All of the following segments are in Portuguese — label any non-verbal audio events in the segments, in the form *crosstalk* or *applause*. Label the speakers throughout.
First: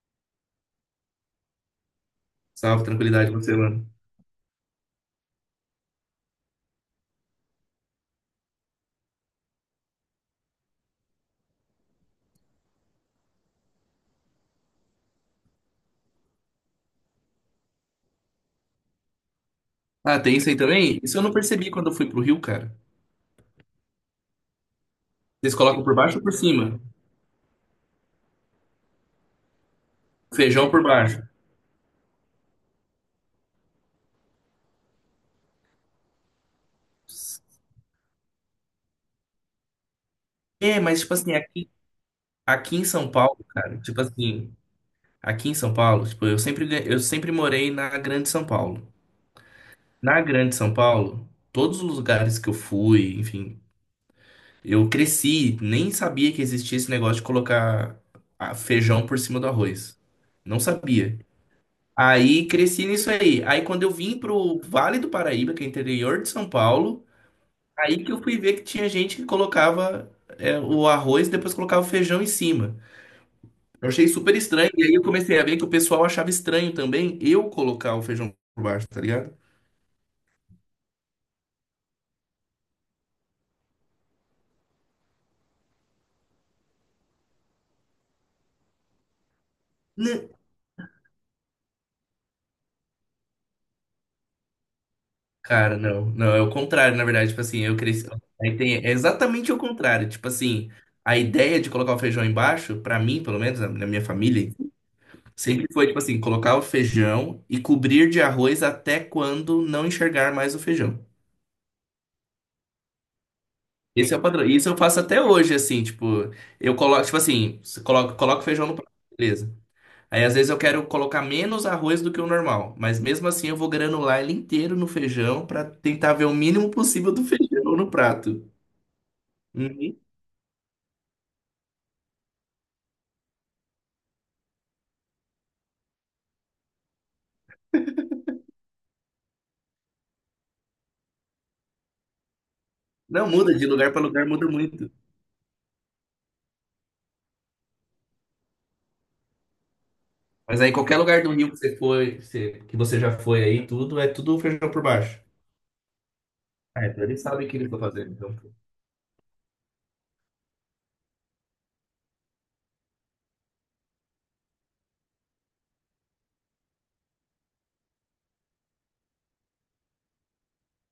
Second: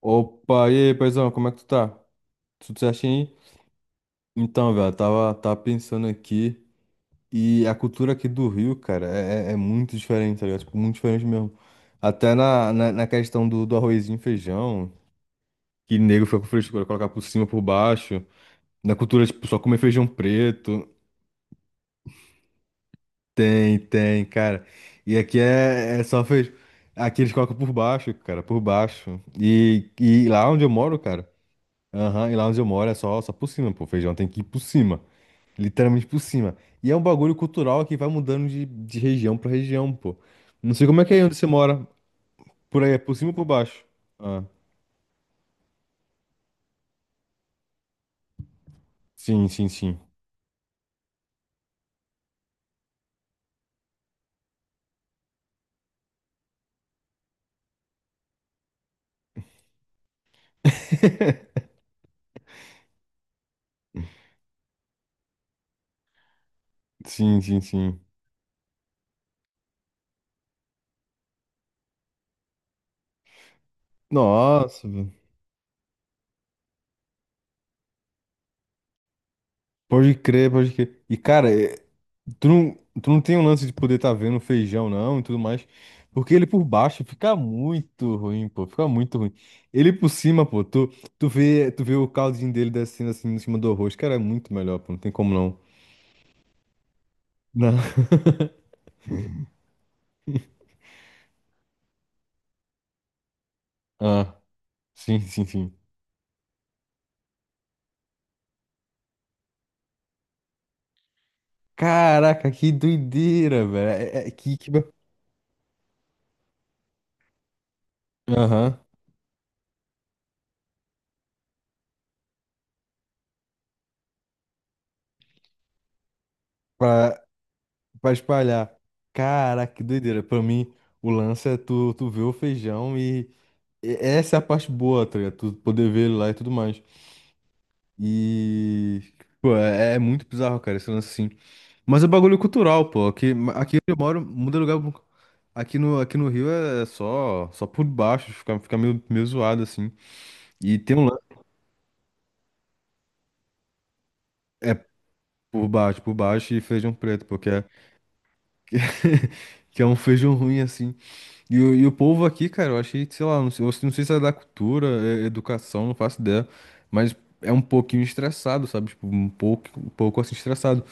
Speaker 1: Opa, e aí, paizão, como é que tu tá? Tudo
Speaker 2: Salve,
Speaker 1: certinho?
Speaker 2: tranquilidade,
Speaker 1: Aí?
Speaker 2: você, mano.
Speaker 1: Então, velho, tava pensando aqui e a cultura aqui do Rio, cara, é muito diferente, tá ligado? Tipo, muito diferente mesmo. Até na questão do arrozinho e feijão, que nego fica com frescura, colocar por cima, por baixo. Na cultura, tipo, só comer feijão
Speaker 2: Ah, tem isso aí
Speaker 1: preto.
Speaker 2: também? Isso eu não percebi quando eu fui pro Rio, cara.
Speaker 1: Tem, tem, cara. E aqui
Speaker 2: Vocês colocam por
Speaker 1: é
Speaker 2: baixo ou
Speaker 1: só
Speaker 2: por
Speaker 1: feijão.
Speaker 2: cima?
Speaker 1: Aqui eles colocam por baixo, cara, por baixo. E lá onde eu
Speaker 2: Feijão por
Speaker 1: moro,
Speaker 2: baixo.
Speaker 1: cara. Aham, e lá onde eu moro é só por cima, pô. Feijão tem que ir por cima. Literalmente por cima. E é um bagulho cultural que vai mudando de região pra região, pô. Não
Speaker 2: É,
Speaker 1: sei
Speaker 2: mas
Speaker 1: como é que
Speaker 2: tipo
Speaker 1: é
Speaker 2: assim,
Speaker 1: onde você
Speaker 2: aqui,
Speaker 1: mora.
Speaker 2: aqui
Speaker 1: Por
Speaker 2: em
Speaker 1: aí, é
Speaker 2: São
Speaker 1: por cima ou
Speaker 2: Paulo,
Speaker 1: por
Speaker 2: cara,
Speaker 1: baixo?
Speaker 2: tipo
Speaker 1: Ah,
Speaker 2: assim, aqui em São Paulo, tipo, eu sempre, eu sempre morei na Grande São Paulo.
Speaker 1: sim, sim, sim.
Speaker 2: Na Grande São Paulo, todos os lugares que eu fui, enfim, eu cresci, nem sabia que existia esse negócio de colocar ah, feijão por cima do arroz. Não sabia.
Speaker 1: *laughs*
Speaker 2: Aí cresci nisso aí. Aí quando eu vim pro Vale do Paraíba, que é interior de São Paulo,
Speaker 1: Sim, sim, sim.
Speaker 2: aí que eu fui ver que tinha gente que colocava é, o arroz e depois colocava o feijão em cima. Eu achei super estranho. E
Speaker 1: Nossa,
Speaker 2: aí eu
Speaker 1: velho.
Speaker 2: comecei a ver que o pessoal achava estranho também eu colocar o feijão por baixo, tá ligado?
Speaker 1: Pode crer, pode crer. E, cara, tu não, tu não tem um lance de poder estar vendo feijão, não, e tudo mais. Porque ele por baixo fica muito ruim, pô. Fica muito ruim. Ele por
Speaker 2: Né?
Speaker 1: cima, pô, tu vê, tu vê o caldinho dele descendo assim em cima do arroz. Cara, é muito melhor, pô. Não tem como não.
Speaker 2: Cara, não. Não, é o contrário, na verdade. Tipo assim,
Speaker 1: Não.
Speaker 2: eu cresci.
Speaker 1: *laughs*
Speaker 2: Aí tem... É exatamente o contrário. Tipo assim, a ideia de colocar o feijão embaixo, pra mim, pelo menos, na minha
Speaker 1: Ah.
Speaker 2: família
Speaker 1: Sim, sim,
Speaker 2: sempre
Speaker 1: sim.
Speaker 2: foi, tipo assim, colocar o feijão e cobrir de arroz até quando não enxergar mais o feijão.
Speaker 1: Caraca, que doideira, velho.
Speaker 2: Esse é o padrão. Isso eu faço até hoje, assim, tipo, eu coloco, tipo assim, você coloca, coloca o feijão no
Speaker 1: Aham.
Speaker 2: prato, beleza. Aí às vezes eu quero colocar menos arroz do que o normal, mas mesmo assim eu vou granular ele inteiro no feijão pra tentar ver o mínimo possível
Speaker 1: Pra,
Speaker 2: do feijão no
Speaker 1: pra
Speaker 2: prato.
Speaker 1: espalhar. Caraca, que
Speaker 2: Uhum.
Speaker 1: doideira. Pra mim, o lance é tu ver o feijão e essa é a parte boa, tá ligado? Tu poder ver ele lá e tudo mais. E... Pô, é muito bizarro, cara, esse lance assim. Mas é bagulho cultural, pô.
Speaker 2: Não
Speaker 1: Aqui,
Speaker 2: muda, de
Speaker 1: aqui onde
Speaker 2: lugar
Speaker 1: eu
Speaker 2: pra
Speaker 1: moro,
Speaker 2: lugar muda
Speaker 1: muda lugar...
Speaker 2: muito.
Speaker 1: bu- Aqui no Rio é só por baixo, fica meio zoado, assim.
Speaker 2: Mas aí
Speaker 1: E tem
Speaker 2: qualquer
Speaker 1: um lance...
Speaker 2: lugar do Rio que você foi, que você já foi aí, tudo, é tudo feijão
Speaker 1: É
Speaker 2: por baixo.
Speaker 1: por baixo e
Speaker 2: Ah,
Speaker 1: feijão
Speaker 2: então eles
Speaker 1: preto,
Speaker 2: sabem
Speaker 1: porque...
Speaker 2: o que eles estão fazendo, então.
Speaker 1: *laughs* que é um feijão ruim assim. E o povo aqui, cara, eu achei, sei lá, não sei, eu não sei se é da cultura, é educação, não faço ideia, mas é um pouquinho estressado, sabe? Tipo, um pouco assim estressado.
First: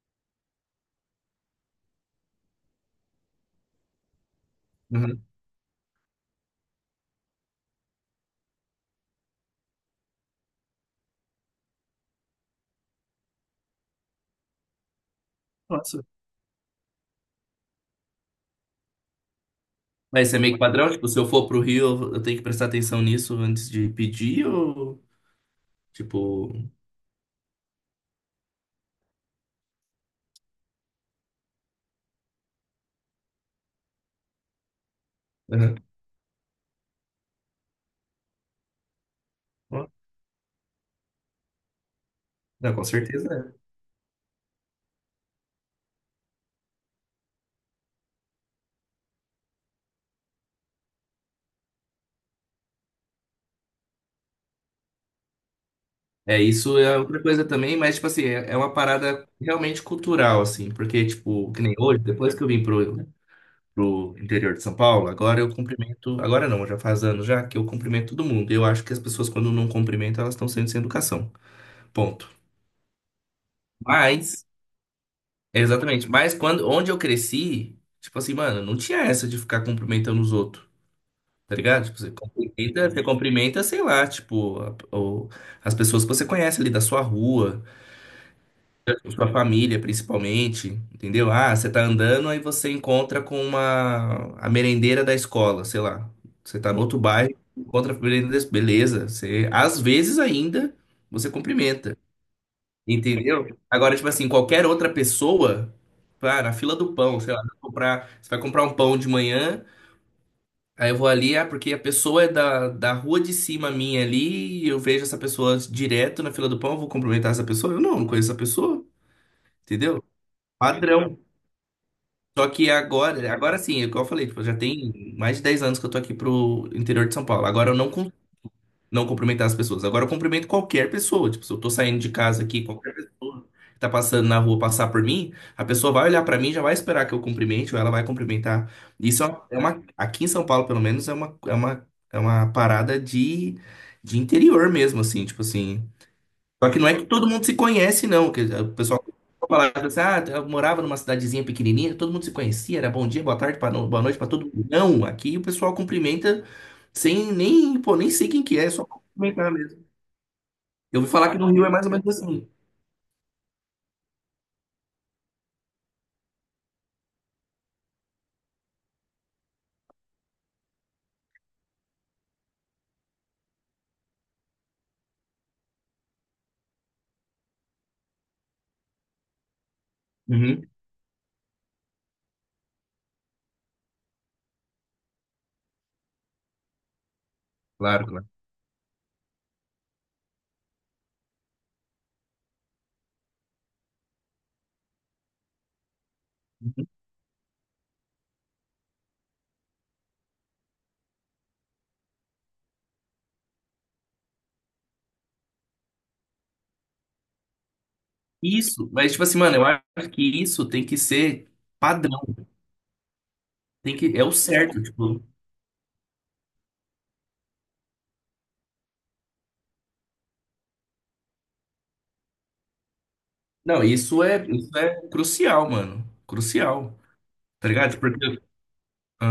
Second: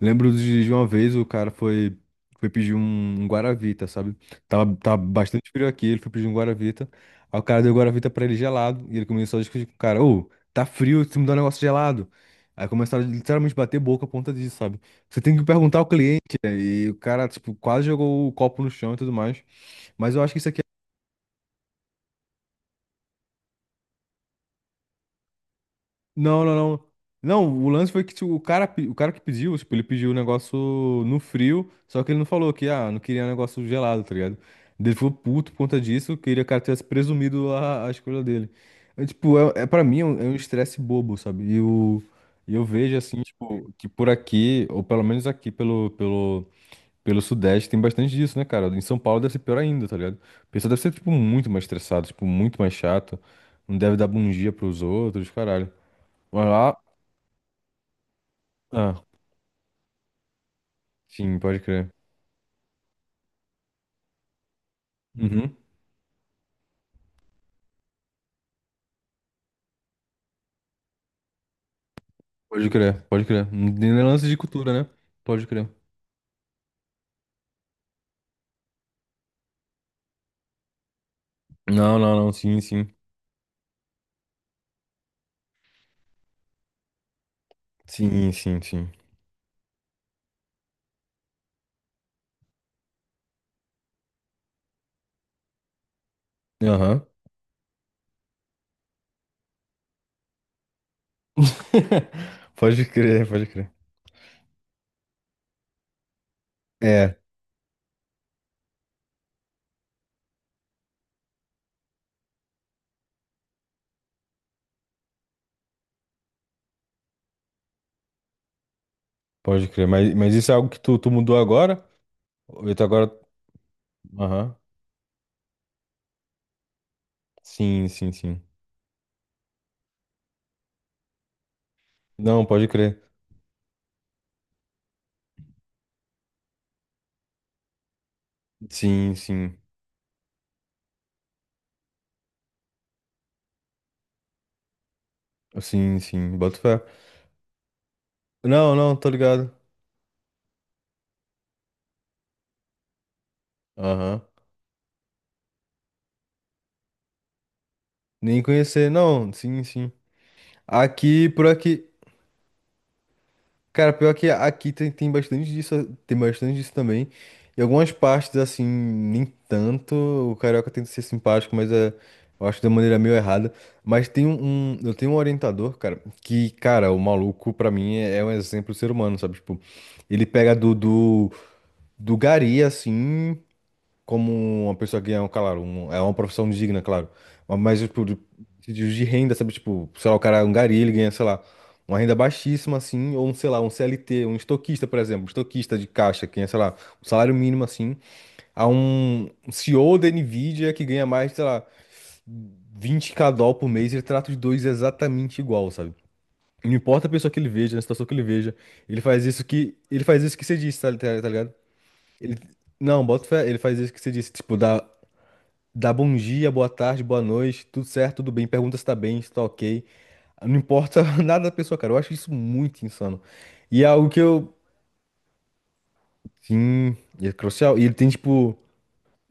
Speaker 1: Lembro de uma vez o cara foi pedir um Guaravita, sabe? Tava
Speaker 2: Uhum.
Speaker 1: bastante frio aqui, ele foi pedir um Guaravita. Aí o cara deu o Guaravita pra ele gelado, e ele começou a discutir com o cara: Ô, tá frio, você me dá um negócio gelado. Aí começaram a literalmente bater boca por conta disso, sabe? Você tem que perguntar ao
Speaker 2: Nossa.
Speaker 1: cliente, né? E o cara, tipo, quase jogou o copo no chão e tudo mais. Mas eu
Speaker 2: Mas
Speaker 1: acho
Speaker 2: isso
Speaker 1: que
Speaker 2: é
Speaker 1: isso
Speaker 2: meio que
Speaker 1: aqui.
Speaker 2: padrão? Tipo, se eu for pro Rio, eu tenho que prestar atenção nisso antes de pedir ou,
Speaker 1: Não,
Speaker 2: tipo...
Speaker 1: não, não. Não, o lance foi que tipo, o cara, o cara que pediu, tipo, ele pediu o negócio no frio, só que ele não falou que, ah, não queria um negócio gelado, tá ligado? Ele ficou puto por
Speaker 2: Uhum.
Speaker 1: conta disso, queria que o cara tivesse presumido a escolha dele. É, tipo, é pra
Speaker 2: Ó,
Speaker 1: mim é um estresse bobo, sabe? E eu
Speaker 2: não, com
Speaker 1: vejo assim,
Speaker 2: certeza
Speaker 1: tipo, que por aqui, ou pelo menos aqui pelo Sudeste tem bastante disso, né, cara? Em São Paulo deve ser pior ainda, tá ligado? O pessoal deve ser, tipo, muito mais estressado, tipo, muito mais chato. Não deve dar bom dia pros outros, caralho.
Speaker 2: é. É,
Speaker 1: Mas lá.
Speaker 2: isso é outra coisa também, mas, tipo assim, é uma
Speaker 1: Ah,
Speaker 2: parada realmente cultural, assim, porque,
Speaker 1: sim,
Speaker 2: tipo,
Speaker 1: pode
Speaker 2: que nem
Speaker 1: crer.
Speaker 2: hoje, depois que eu vim pro, pro interior de São Paulo, agora eu
Speaker 1: Uhum.
Speaker 2: cumprimento, agora não, já faz anos já que eu cumprimento todo mundo. Eu acho que as pessoas, quando não cumprimentam, elas estão sendo sem educação. Ponto.
Speaker 1: Pode crer, pode crer. Não tem nem lance de
Speaker 2: Mas
Speaker 1: cultura, né? Pode crer.
Speaker 2: exatamente. Mas quando, onde eu cresci, tipo assim, mano, não tinha essa de ficar cumprimentando os outros, tá ligado?
Speaker 1: Não,
Speaker 2: Tipo,
Speaker 1: não, não, sim, sim.
Speaker 2: você cumprimenta, sei lá, tipo, as pessoas que você conhece ali da sua rua,
Speaker 1: Sim, sim, sim.
Speaker 2: da sua família principalmente, entendeu? Ah, você tá andando, aí você encontra com uma, a merendeira da escola, sei lá. Você tá no outro
Speaker 1: Aham.
Speaker 2: bairro, encontra a merendeira, beleza. Você, às vezes ainda, você cumprimenta.
Speaker 1: *laughs* Pode crer, pode
Speaker 2: Entendeu?
Speaker 1: crer.
Speaker 2: Agora, tipo assim, qualquer outra pessoa, pá, na fila do
Speaker 1: É,
Speaker 2: pão, sei lá, vai comprar, você vai comprar um pão de manhã, aí eu vou ali, ah, porque a pessoa é da rua de cima minha ali, e eu vejo essa pessoa direto na fila do pão, eu vou cumprimentar essa pessoa? Eu não conheço essa pessoa,
Speaker 1: pode crer.
Speaker 2: entendeu?
Speaker 1: Mas isso é algo que tu
Speaker 2: Padrão.
Speaker 1: mudou agora?
Speaker 2: Só que
Speaker 1: Ou tu agora.
Speaker 2: agora, agora sim, é o que eu falei, tipo,
Speaker 1: Aham.
Speaker 2: já tem mais de 10 anos que eu tô aqui pro interior de São Paulo. Agora eu
Speaker 1: Sim,
Speaker 2: não
Speaker 1: sim,
Speaker 2: con-
Speaker 1: sim.
Speaker 2: não cumprimentar as pessoas. Agora eu cumprimento qualquer pessoa. Tipo, se eu tô saindo de casa
Speaker 1: Não,
Speaker 2: aqui,
Speaker 1: pode
Speaker 2: qualquer
Speaker 1: crer.
Speaker 2: pessoa que tá passando na rua passar por mim, a pessoa vai olhar pra mim, e já vai esperar que eu cumprimente, ou ela vai cumprimentar.
Speaker 1: Sim,
Speaker 2: Isso é
Speaker 1: sim.
Speaker 2: aqui em São Paulo, pelo menos, é uma parada de interior mesmo, assim, tipo assim.
Speaker 1: Sim, sim, boto
Speaker 2: Só que
Speaker 1: fé.
Speaker 2: não é que todo mundo se conhece, não. Que o
Speaker 1: Não, não,
Speaker 2: pessoal
Speaker 1: tô ligado.
Speaker 2: falava assim, ah, eu morava numa cidadezinha pequenininha, todo mundo se conhecia, era bom dia, boa tarde, boa noite
Speaker 1: Aham.
Speaker 2: para todo mundo. Não, aqui o pessoal cumprimenta sem nem, pô, nem sei
Speaker 1: Nem
Speaker 2: quem que é, é só
Speaker 1: conhecer, não,
Speaker 2: cumprimentar
Speaker 1: sim,
Speaker 2: mesmo.
Speaker 1: sim.
Speaker 2: Eu ouvi
Speaker 1: Aqui,
Speaker 2: falar que
Speaker 1: por
Speaker 2: no Rio é mais
Speaker 1: aqui.
Speaker 2: ou menos assim.
Speaker 1: Cara, pior que aqui tem bastante disso, tem bastante disso também. Em algumas partes, assim, nem tanto. O carioca tenta ser simpático, mas eu acho de uma maneira meio errada. Mas tem eu tenho um orientador, cara, que, cara, o maluco, pra mim, é um exemplo de ser humano, sabe? Tipo, ele pega
Speaker 2: Uhum,
Speaker 1: do gari, assim. Como uma pessoa ganha, claro, é uma profissão digna, claro. Mas, tipo,
Speaker 2: claro,
Speaker 1: de
Speaker 2: claro.
Speaker 1: de de renda, sabe? Tipo, sei lá, o cara é um gari, ele ganha, sei lá, uma renda baixíssima, assim, ou um, sei lá, um CLT, um estoquista, por exemplo, um estoquista de caixa, que ganha, sei lá,
Speaker 2: Uhum.
Speaker 1: um salário mínimo, assim, a um CEO da Nvidia que ganha mais, sei lá, 20K dólar por mês, ele trata os dois exatamente igual, sabe? Não importa a pessoa que ele veja, a situação que ele veja,
Speaker 2: Isso,
Speaker 1: ele
Speaker 2: mas tipo
Speaker 1: faz
Speaker 2: assim,
Speaker 1: isso
Speaker 2: mano, eu
Speaker 1: que, ele
Speaker 2: acho que
Speaker 1: faz isso que você
Speaker 2: isso
Speaker 1: disse,
Speaker 2: tem
Speaker 1: tá,
Speaker 2: que
Speaker 1: tá tá
Speaker 2: ser
Speaker 1: ligado?
Speaker 2: padrão,
Speaker 1: Ele- não, bota fé, ele faz isso
Speaker 2: tem
Speaker 1: que você
Speaker 2: que, é o
Speaker 1: disse, tipo,
Speaker 2: certo,
Speaker 1: dá
Speaker 2: tipo.
Speaker 1: Dá bom dia, boa tarde, boa noite, tudo certo, tudo bem, pergunta se tá bem, se tá ok. Não importa *laughs* nada da pessoa, cara. Eu acho isso muito insano. E
Speaker 2: Não,
Speaker 1: é algo que eu.
Speaker 2: isso é crucial, mano,
Speaker 1: Sim,
Speaker 2: crucial,
Speaker 1: é
Speaker 2: tá
Speaker 1: crucial. E ele
Speaker 2: ligado?
Speaker 1: tem,
Speaker 2: Porque...
Speaker 1: tipo.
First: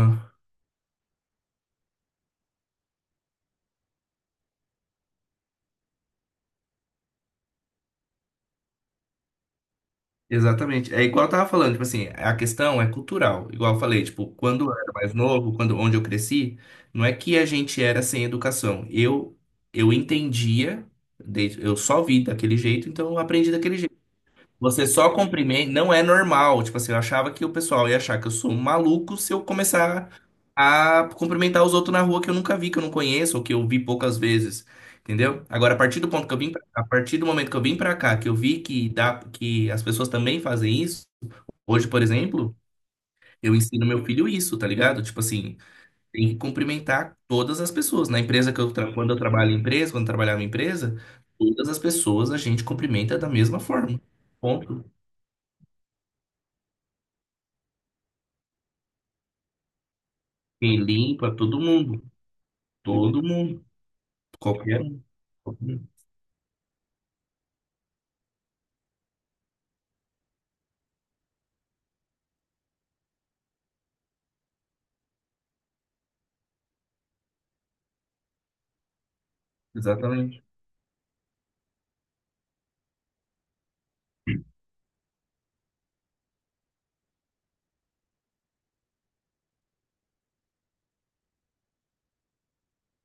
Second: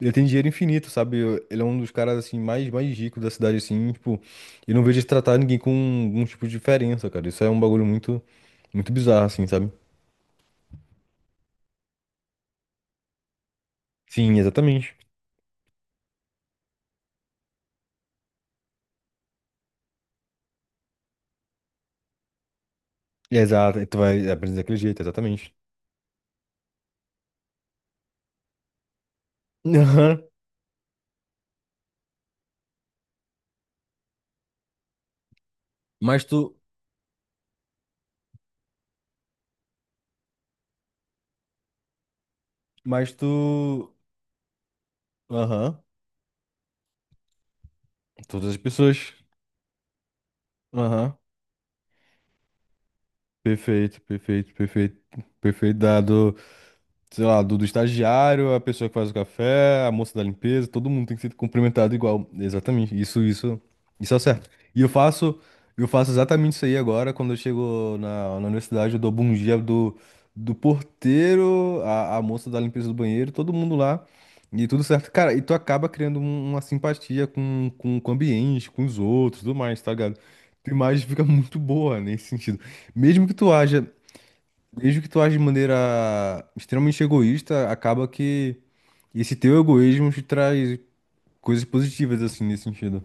Speaker 1: Ele tem dinheiro infinito, sabe? Ele é um dos caras, assim, mais ricos da cidade, assim, tipo. E não vejo ele tratar ninguém com algum tipo de diferença, cara. Isso é um bagulho muito. Muito bizarro, assim, sabe?
Speaker 2: Exatamente. É igual eu tava falando, tipo assim, a questão é cultural. Igual eu falei, tipo,
Speaker 1: Sim,
Speaker 2: quando eu era
Speaker 1: exatamente.
Speaker 2: mais novo, quando onde eu cresci, não é que a gente era sem educação. Eu entendia, eu só vi daquele jeito, então eu aprendi daquele
Speaker 1: Exato. e
Speaker 2: jeito.
Speaker 1: Tu vai aprender daquele
Speaker 2: Você
Speaker 1: jeito,
Speaker 2: só
Speaker 1: exatamente.
Speaker 2: cumprimenta, não é normal. Tipo assim, eu achava que o pessoal ia achar que eu sou um maluco se eu
Speaker 1: *laughs*
Speaker 2: começar
Speaker 1: Aham.
Speaker 2: a cumprimentar os outros na rua que eu nunca vi, que eu não conheço, ou que eu vi poucas vezes. Entendeu? Agora, a partir do
Speaker 1: Mas
Speaker 2: ponto que eu vim
Speaker 1: tu.
Speaker 2: pra, a partir do momento que eu vim pra cá, que eu vi que dá, que as pessoas também fazem isso. Hoje, por exemplo,
Speaker 1: Mas
Speaker 2: eu ensino
Speaker 1: tu.
Speaker 2: meu filho isso, tá ligado? Tipo assim,
Speaker 1: Aham.
Speaker 2: tem que cumprimentar todas as pessoas. Na
Speaker 1: Todas
Speaker 2: empresa
Speaker 1: as
Speaker 2: que eu, quando
Speaker 1: pessoas.
Speaker 2: eu trabalho em empresa, quando eu trabalhava em empresa,
Speaker 1: Aham.
Speaker 2: todas as pessoas a gente cumprimenta da mesma forma.
Speaker 1: Perfeito, perfeito,
Speaker 2: Ponto.
Speaker 1: perfeito, perfeito dado sei lá, do estagiário, a pessoa que faz o café, a moça da limpeza,
Speaker 2: Quem
Speaker 1: todo mundo tem que ser
Speaker 2: limpa, todo
Speaker 1: cumprimentado
Speaker 2: mundo.
Speaker 1: igual. Exatamente.
Speaker 2: Todo
Speaker 1: Isso,
Speaker 2: mundo.
Speaker 1: isso é certo. E
Speaker 2: Qualquer
Speaker 1: eu
Speaker 2: um,
Speaker 1: faço,
Speaker 2: qualquer
Speaker 1: eu
Speaker 2: um.
Speaker 1: faço exatamente isso aí agora, quando eu chego na universidade, eu dou bom dia do porteiro, a moça da limpeza do banheiro, todo mundo lá. E tudo certo. Cara, e tu acaba criando uma simpatia com o ambiente, com os outros, tudo mais, tá ligado?
Speaker 2: Exatamente.
Speaker 1: Tua imagem fica muito boa nesse sentido. Mesmo que tu haja Desde que tu age de maneira extremamente egoísta, acaba que esse teu egoísmo te traz coisas positivas, assim, nesse sentido.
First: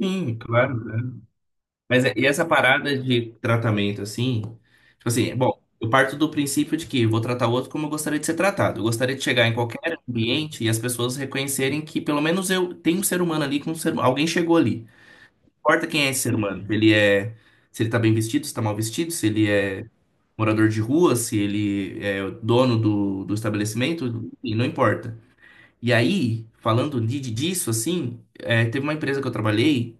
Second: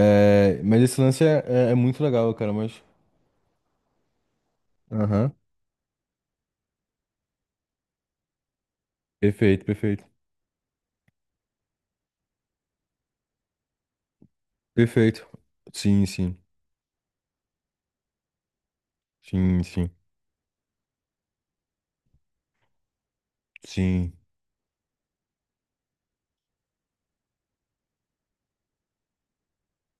Speaker 2: Sim,
Speaker 1: mas
Speaker 2: claro,
Speaker 1: esse
Speaker 2: né?
Speaker 1: lance é muito
Speaker 2: E
Speaker 1: legal,
Speaker 2: essa
Speaker 1: cara, mas...
Speaker 2: parada de tratamento, assim, tipo
Speaker 1: Aham.
Speaker 2: assim, bom, eu parto do princípio de que eu vou tratar o outro como eu gostaria de ser tratado. Eu gostaria de chegar em
Speaker 1: Perfeito,
Speaker 2: qualquer
Speaker 1: perfeito.
Speaker 2: ambiente e as pessoas reconhecerem que pelo menos eu tenho um ser humano ali com um ser, alguém chegou ali.
Speaker 1: Perfeito.
Speaker 2: Não importa quem
Speaker 1: Sim,
Speaker 2: é esse ser
Speaker 1: sim.
Speaker 2: humano. Ele é, se ele tá bem vestido, se tá mal vestido, se ele
Speaker 1: Sim,
Speaker 2: é
Speaker 1: sim.
Speaker 2: morador de rua, se ele é o dono do, do
Speaker 1: Sim.
Speaker 2: estabelecimento, e não importa. E aí, disso, assim, é, teve uma empresa que eu trabalhei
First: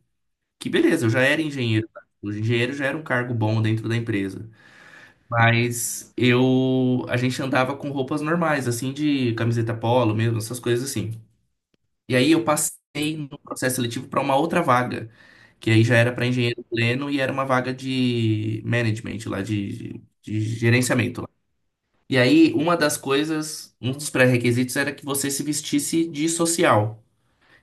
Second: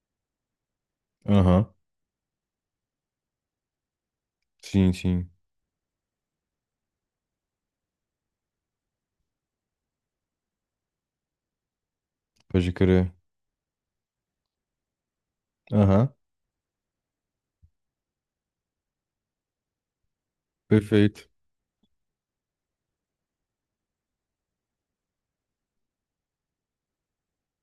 Speaker 2: que, beleza, eu já era
Speaker 1: Aham.
Speaker 2: engenheiro, tá? O engenheiro já era um cargo bom dentro da empresa.
Speaker 1: Sim, sim.
Speaker 2: Mas eu, a gente andava com roupas normais, assim, de camiseta polo mesmo, essas coisas assim. E aí eu
Speaker 1: Pode crer.
Speaker 2: passei no processo seletivo para uma outra vaga, que aí já
Speaker 1: Aham.
Speaker 2: era para engenheiro pleno e era uma vaga de management lá, de gerenciamento
Speaker 1: Perfeito.
Speaker 2: lá. E aí, uma das coisas, um dos pré-requisitos era que você se vestisse de social.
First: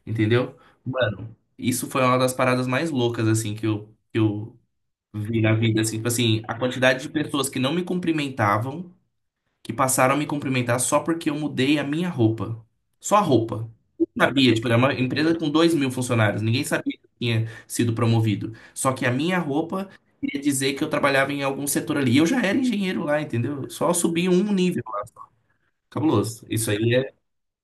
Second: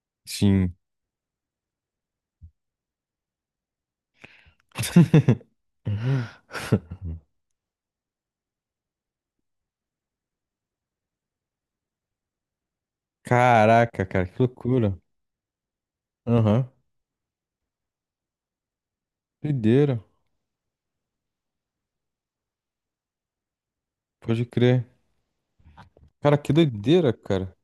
Speaker 2: Entendeu?
Speaker 1: Sim.
Speaker 2: Mano, isso foi uma das paradas mais loucas, assim, que eu vi na
Speaker 1: *laughs*
Speaker 2: vida, assim, tipo assim, a quantidade de pessoas que não me cumprimentavam, que passaram a me cumprimentar só porque eu mudei a minha roupa. Só a roupa.
Speaker 1: Caraca,
Speaker 2: Ninguém
Speaker 1: cara, que
Speaker 2: sabia, tipo, era uma
Speaker 1: loucura.
Speaker 2: empresa com 2.000 funcionários, ninguém
Speaker 1: Aham.
Speaker 2: sabia que eu tinha sido promovido. Só que a minha roupa
Speaker 1: Doideira.
Speaker 2: queria dizer que eu trabalhava em algum setor ali. E eu já era engenheiro lá, entendeu? Só subi
Speaker 1: Pode
Speaker 2: um nível
Speaker 1: crer.
Speaker 2: lá.
Speaker 1: Cara,
Speaker 2: Cabuloso.
Speaker 1: que
Speaker 2: Isso aí
Speaker 1: doideira,
Speaker 2: é
Speaker 1: cara.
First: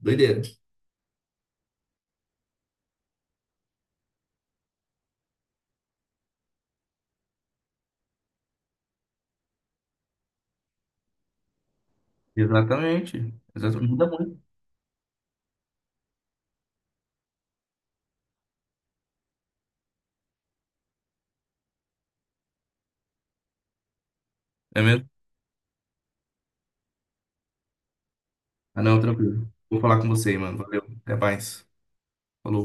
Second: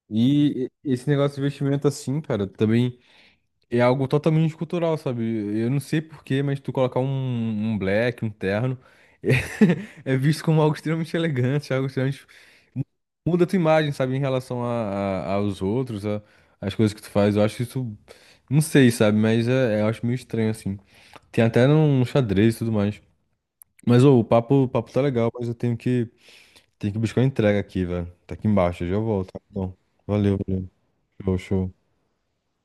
Speaker 2: doideira.
Speaker 1: E esse negócio de investimento assim, cara, também é algo totalmente cultural, sabe? Eu não sei porquê, mas tu colocar um black, um terno, *laughs* é visto como algo extremamente elegante, algo extremamente...
Speaker 2: Exatamente.
Speaker 1: Muda a tua
Speaker 2: Exatamente.
Speaker 1: imagem,
Speaker 2: Muda
Speaker 1: sabe, em
Speaker 2: muito.
Speaker 1: relação aos outros, às coisas que tu faz. Eu acho isso, não sei, sabe, mas eu acho meio estranho, assim. Tem até no xadrez e tudo mais. Mas, ô, o papo, o
Speaker 2: É
Speaker 1: papo tá
Speaker 2: mesmo.
Speaker 1: legal, mas eu tenho que buscar uma entrega aqui, velho. Tá aqui
Speaker 2: Ah,
Speaker 1: embaixo, eu já
Speaker 2: não,
Speaker 1: volto.
Speaker 2: tranquilo.
Speaker 1: Então,
Speaker 2: Vou falar com você,
Speaker 1: valeu,
Speaker 2: mano.
Speaker 1: valeu.
Speaker 2: Valeu. Até
Speaker 1: Show,
Speaker 2: mais.
Speaker 1: show.
Speaker 2: Falou.